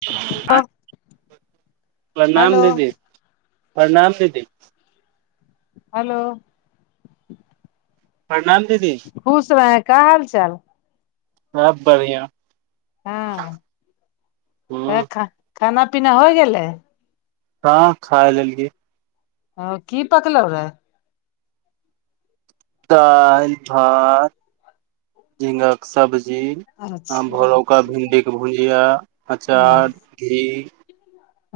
[unintelligible] Hello प्रणाम दीदी [inaudible] प्रणाम दीदी हेलो प्रणाम दीदी खुश रहैं का हाल चाल सब बढ़िआँ। हँ हँ [inaudible] ख खाना पीना होइ गेलै। हँ खा लेलियै ह की पकलौ रहे दाइल भात [inaudible] झिंगा कऽ सब्जी अच्छा आमभोरोका भिन्डीे भुजिया अचार घी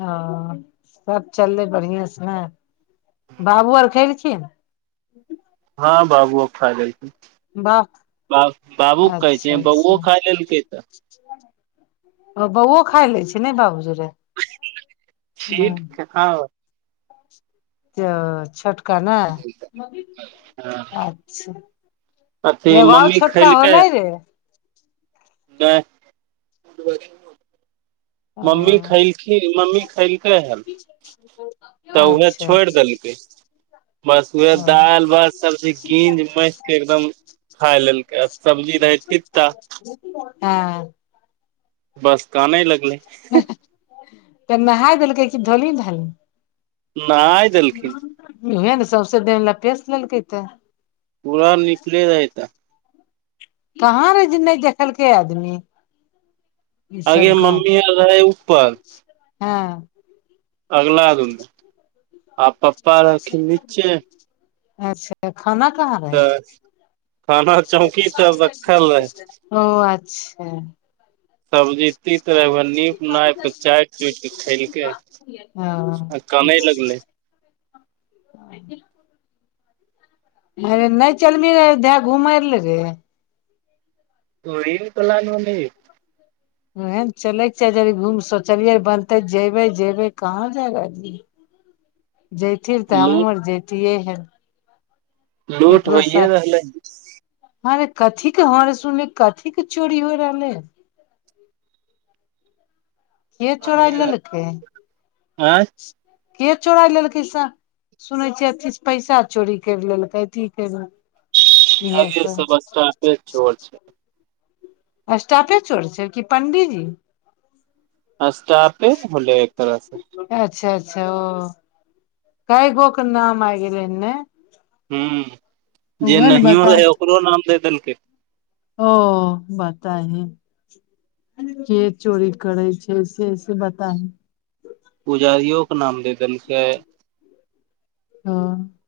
अह [inaudible] सब चललै बढ़िआ से नै बाबू अर खेल खिन हँ बाबुओ खा लेलखिन बाप [inaudible] बा बाबू कहै छै बौओ खा लेलकै तऽ [inaudible] अ बौओ खाय ले छै ने बाबूजरे [unintelligible] [inaudible] तऽ छोटका नै हाँ, अच्छ अथी [inaudible] एगो और मम्मी छोटका होलै रे नै [unintelligible] ओ मम्मी खैलखिन मम्मी खैलकै हन [unintelligible] तऽ उहे छोड़ देलकै बस उहे हँ दाइल भात सबचीज गिंज मैथ कऽ एकदम खा लेलकै आ सब्जी रहै तीता [unintelligible] बस कानै लगले तऽ नहाय देलकै धोली धाली नहाय देलखिन मुँहे में सौसे देह लतैस लेलकै तै पुरा निकलै रहै तऽ कहाँ रहे जे नै देखलकै आदमी ई आगइ सब गाय मम्मी अर रहै ऊपर हँ अगला रूम में नीचे [unintelligible] फेर खाना कहाँ रहै तऽ खाना चौकी सब रखल रहे [unintelligible] ओ अच्छा सब्जी तीत तरह नीप नाप कऽ चाटि चुट के खेलकै अ ओ कानै लगलै [inaudible] अे नहि चलबही रहे घुम ले रे [unintelligible] त ई कल म ने [unintelligible] ओएहे न चलैक चाह घुम शोचलियै र बनतै जेबे जेबे कहाँ जाय [unintelligible] [unintelligible] तऽ हमहूँ लूट आर जतिये हें लूट केकरो होइये साथ रहलै हे रे कथी के हरे सुन कथी के चोरी होय रहलै है के चोराय आगे लेलकै के चोराय लेलकै स सुनै छियै किछ पैसा चोरी करि लेलकै की कर आगे सब बसटापे चोर छै। स्टापे चोर छै की पंडीजी अस्टापे न भलै एक तरह से अच्छा अच्छा ओ कइगो के नाम आए गेलै हन ने हूँ जे उहे ने नहियो बता रहै ओकरो नाम दऽ देलकै ओ बाताही के चोरी करै छै से से बताही पुजारियो के नाम दे देलकैय हँ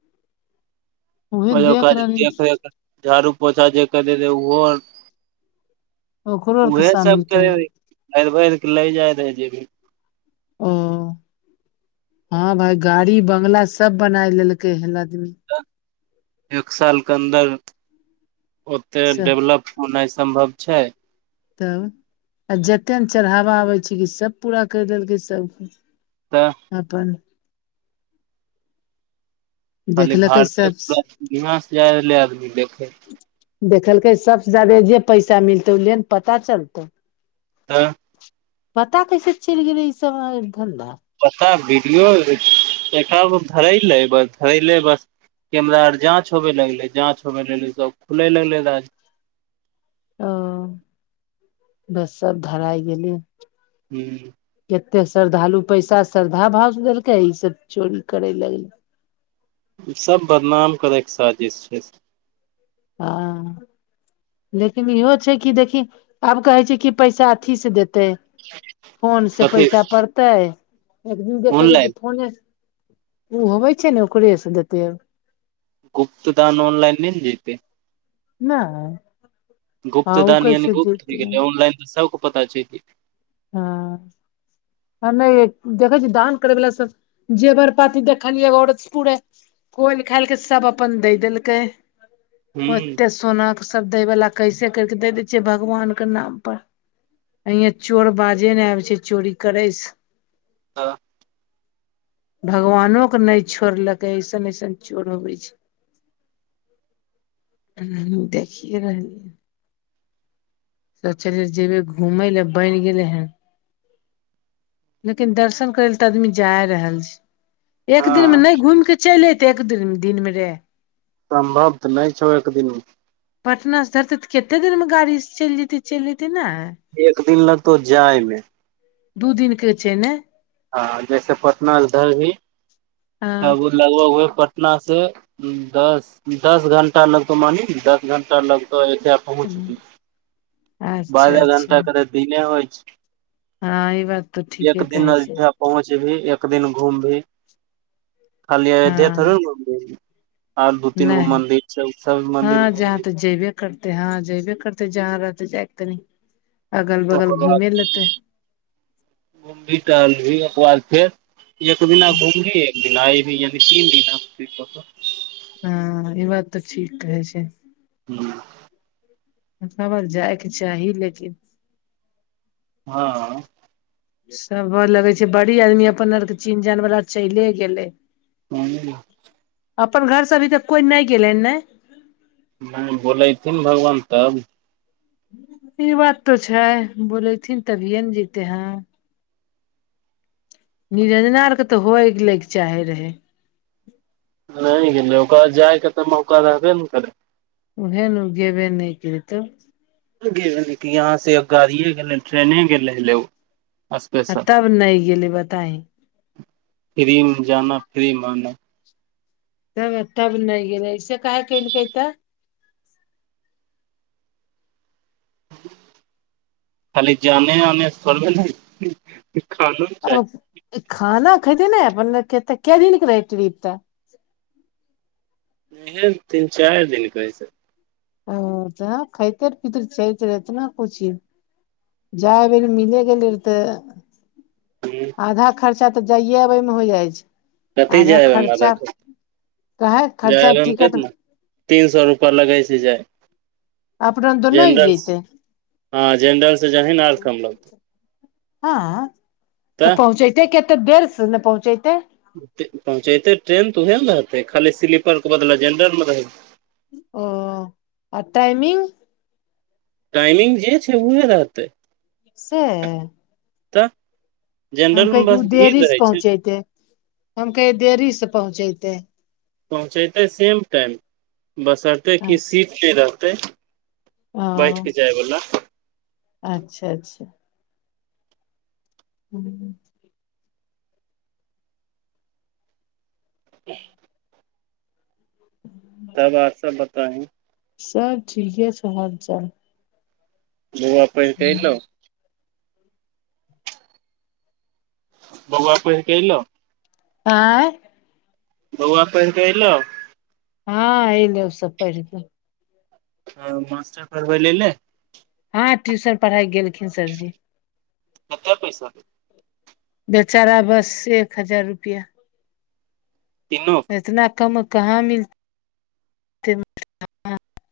ओक रहली देख रे झाड़ू पोछा जे करे रह ओहो ओकरो [unintelligible] आरके उहे शामिल सबके कर भैर भैर के लै जाय रहै जेबी मे ओ हँ भाय गाड़ी बंगला सब बनाय लेलकै हें लदमे त एक साल के अन्दर ओते सब डेवलप होनाय छै सम्भव छाय तब आ जते ने चढ़ावा आबै छै की सब पूरा करि देलकै सबके तऽ अपन खाली देखलकै भारतीय सबस [unintelligible] से जाय रहले आदमी देखे देखलकै सब से जादे जे पैसा मिलतै ओ ले न पता चलतौ तऽ पता कैसे चलि गेलै ई सभय धन्धा पता वीडियो एका गो धरैले बस धरैले बस कैमरा आर जाँच होवे लगलै जाँच होवे लगलै सब खुलै लगलै राज ओ बस सब धराय गेलीय हु एते श्रद्धालु पैसा श्रद्धा भाव से देलकाय ई सब चोरी करै लगलै इ सब बदनाम करै के सादिश छै हँ लेकिन इहो छै कि देखी आब कहै छै कि पैसा अथी स देतै फोन से कथी पैसा पड़ताय एक दिन देख करै ऑनलाइन कि फोने से उ होबै छै ने ओकरे से देतै ओ गुप्त दान ऑनलाइन नै जतै नाय गुप्त दान यानि गुप्त भ गेलै ऑनलाइन तऽ सबक पता चैल जतय ह ह नै देखै छी दान करै वला सब जेवर पाती देखलियै एगो औरत पूेरे खोयल खायल केँ सब अपन दैय देलकै [inaudible] ओते सोना केँ सब दै वाला कैसे करि कऽ दे देै छियै भगवान केँ नाम पर [inaudible] ये चोर बाजे नै आबै छै चोरी करै स ह [inaudible] भगवानो कऽ नै छोड़लकै ऐसन ऐसन चोर होबै छै हा देखिये रहलिय सोचलिय जेबे घूमय लऽ बन गेलै हन लेकिन दर्शन करै ल तऽ आदमी जाय रहल छै [inaudible] एक दिन हँ मे नै घूम कऽ चैल ऐतेय एक दुअ दिनमे रे सम्भव तऽ नै छौ एक दिन मे। पटना से धरतै तऽ कते देर मे गाड़ी से चैल जैतै चैल ऐतै नै एक दिन लगतौ जाय में दू दिन केँ छै ने आ जैसे पटना से धरभी [inaudible] हँ तब ओ लगबग ह पटना से दस दस घण्टा लगतौ मानही ना दस घण्टा लगतौ अयोध्या पहुँ बी अच्छा बारह घण्टा करे दीने होइ छै ह ई बात तऽ ठीके कहै छै पहुँच भी एक दिन घुम भी [inaudible] खाली हँ अयोध्या थोड़े न घुम भी। और दू तीन गो नहि मंन्दिर छै सब मंदिर घुम ली। करतै हँ जेयबे करतै जहाँ रहतय जयक तनी। अगल बगल तकर बाद घुमे लेते [unintelligible] [inaudible] घुम भी टहल भी ओकर बाद फेर। एक दिना घूमभी एक दिन आए भी यानि तीन दिना। हु ई बात तऽ ठीक कहै छै। [unintelligible] ऐकोबार जाइकेँ चाही लेकिन। हँ सब घर लगय छै बड़ी आदमी अपन आर केँ चिन्ह जान बला चैले गेलै। [unintelligible] अपन घर से अभी तक कोई नै गेलै नै नै बोलेथिन भगवान तब। ई बात तऽ छै बोलेथिन तभिए न जतै हैं। निरंजना आर केँ तऽ होइ लैके चाहे रहै। नै गेलै ओकरा बाद जाय केँ तऽ मौका रहबे न करै। भेन ओ गेबे नै केरतो गेलहन यहाँ से गाड़ि गेलहन ट्रेने गेल उ। आ तब नै गेलै बताही। [inaudible] फ्री मे जाना फ्रीमे आना। रो बाइह तब नै गेले ऐसे कहै केलके तऽ। [inaudible] खाली जाने आने थोबैर होइ अबप खाना खेते ने अपने त कायदिन कए रहय ट्रिप त। इहेन तीन चारि दिन कहै छै। ओ जाँ खेतेर पीतेर चलै जेतय इतना कुन चिज। [unintelligible] जाय बैर मिलै गेलै रहि तेऽ। छै आधा खर्चा तऽ जाइए अबैमे होय जाइ छै। कथी आधा जायअबै मे आधा खर्चा काहे खर्चा खर्चा जायअबै मे टिकट कतना तीन सो रूपा लगै छै। [unintelligible] जी जाय। अपना दोनो जेनरल सँ जैते हँ जेनरलसे जहीना आर कम लगतौ। हँ तऽ पहुँचैतै कते देर से ने पहुँचैतै। पहुँचेतै ट्रेन तऽ ओएह न रहतै खाली स्लीपरके बदला जेनरलमे रहै ओ आ टाइमिंग। टाइमिंग जे छै उहे रहतै। सेए तऽ हम जेनरल मे कहै तु बस ओ भीड़ देरी से रहे छै पहुँचेतै हम कहै देरी से पहुँचेतै। पहुँचैतै सेम टाइम बशर्ते कि अच्छा सीट नै रहतै। ओ बैठके जाए बला। अच्छा अच्छा हूँ [inaudible] ह [unintelligible] तब आर सब बताहीं। सब ठीके छ हाल चाल। बौआ पैढ क एलौ। बौआ पढ के ऐलौ आँय बौआ पैढ क एलौ हँ एलै उ सब पैढ़ के मास्टर पढ़बै लाय अयलै हँ ट्यूशन पढ़ाइ गेलखिन सरजी कत पैसा के बेचारा बस एक हजार रुपेआ तीनो इतना कम कहाँ मिल [unintelligible]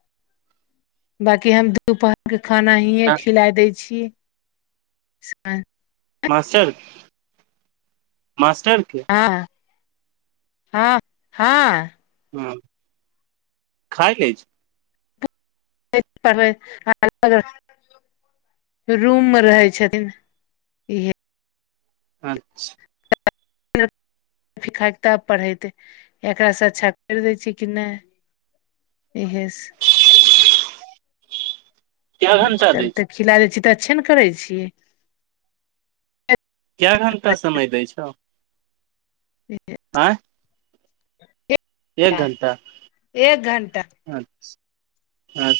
बाकी हम दुपहरके खाना हीयें खिलाए दै छी यै मास्टर मास्टर के हाँ हाँ हँ हूँ खाय लय छै [unintelligible] रूम मे रहै छथिन इहे अच्छा खाइके तब पढ़ेतै एकरासँ अच्छा करि दै छै कि नै [unintelligible] इहेस कै घंटा दै छै [unintelligible] खिलाय छियै तऽ अच्छे ने करै छियै कए घण्टा समय दै छौ [inaudible] आँय एक घण्टा एक घंटा आय आय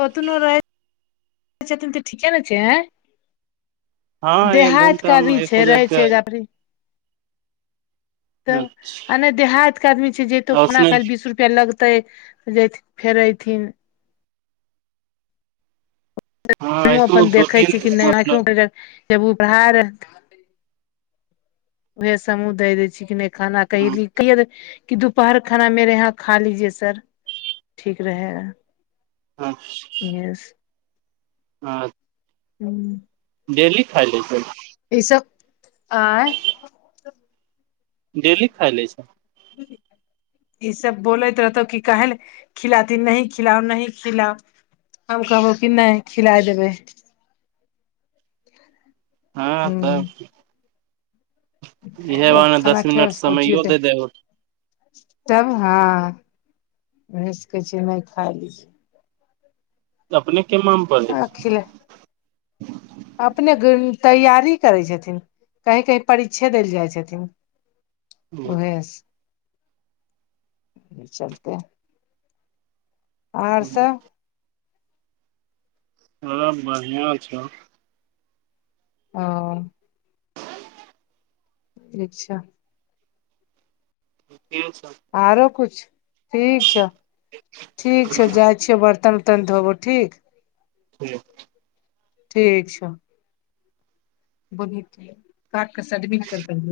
ओतनो रहै ठीके ने छै आंय एक देहाइत घंटा के मे भी एक छै हजार रहै के छै [unintelligible] त अच्छा आ नहि देहात के आदमी छै जइतौ उसने सुतै लग तै जेथिन फेर अयथिन हँ हमँ ऐसनो अपन दू देखै तीन छी नहि मतलब आईयौउपहार उएहे हमहु दय दै छी कि नहि खाना कहीं हँ [unintelligible] कि दुपहर खाना मेरे यहां खा लीजिए सर ठीक रहेगा हं से [inaudible] [inaudible] इहे से आज हम्म डेली खाइ लै छै ई सब आँय डेली खाइ ले छै [inaudible] [inaudible] ई सब बोलैत रहतौ कि काहे न खिलाती नहीं खिलाउ नहीं खिलाऊ हम कहबौ कि नहि खिलाय देबै हँ तब हूं इहे बहाना खाना दस मिनट खिलाबै से कोची समैयो होतै दैय हो तब हाँ भै सकय छै नहि खाय लय छै अपने केमा मे पड़ै हँ छै खिला अपने घुमि गैं तैयारी करै छथिन कहीं कहीं परिक्षे देल जाइ छथिन उरेस ई चलतय आओर सब हँ बढ़िआँ छ ओ ठीक छ गेल छ आरो किछ ठीक छौ ठीक छौ जाइ छीय बर्तन वर्तन उपरत्न बौधोब ठीक ठीक ठीक छ बोलहित काट कऽ सडमी ना कैर देलियौ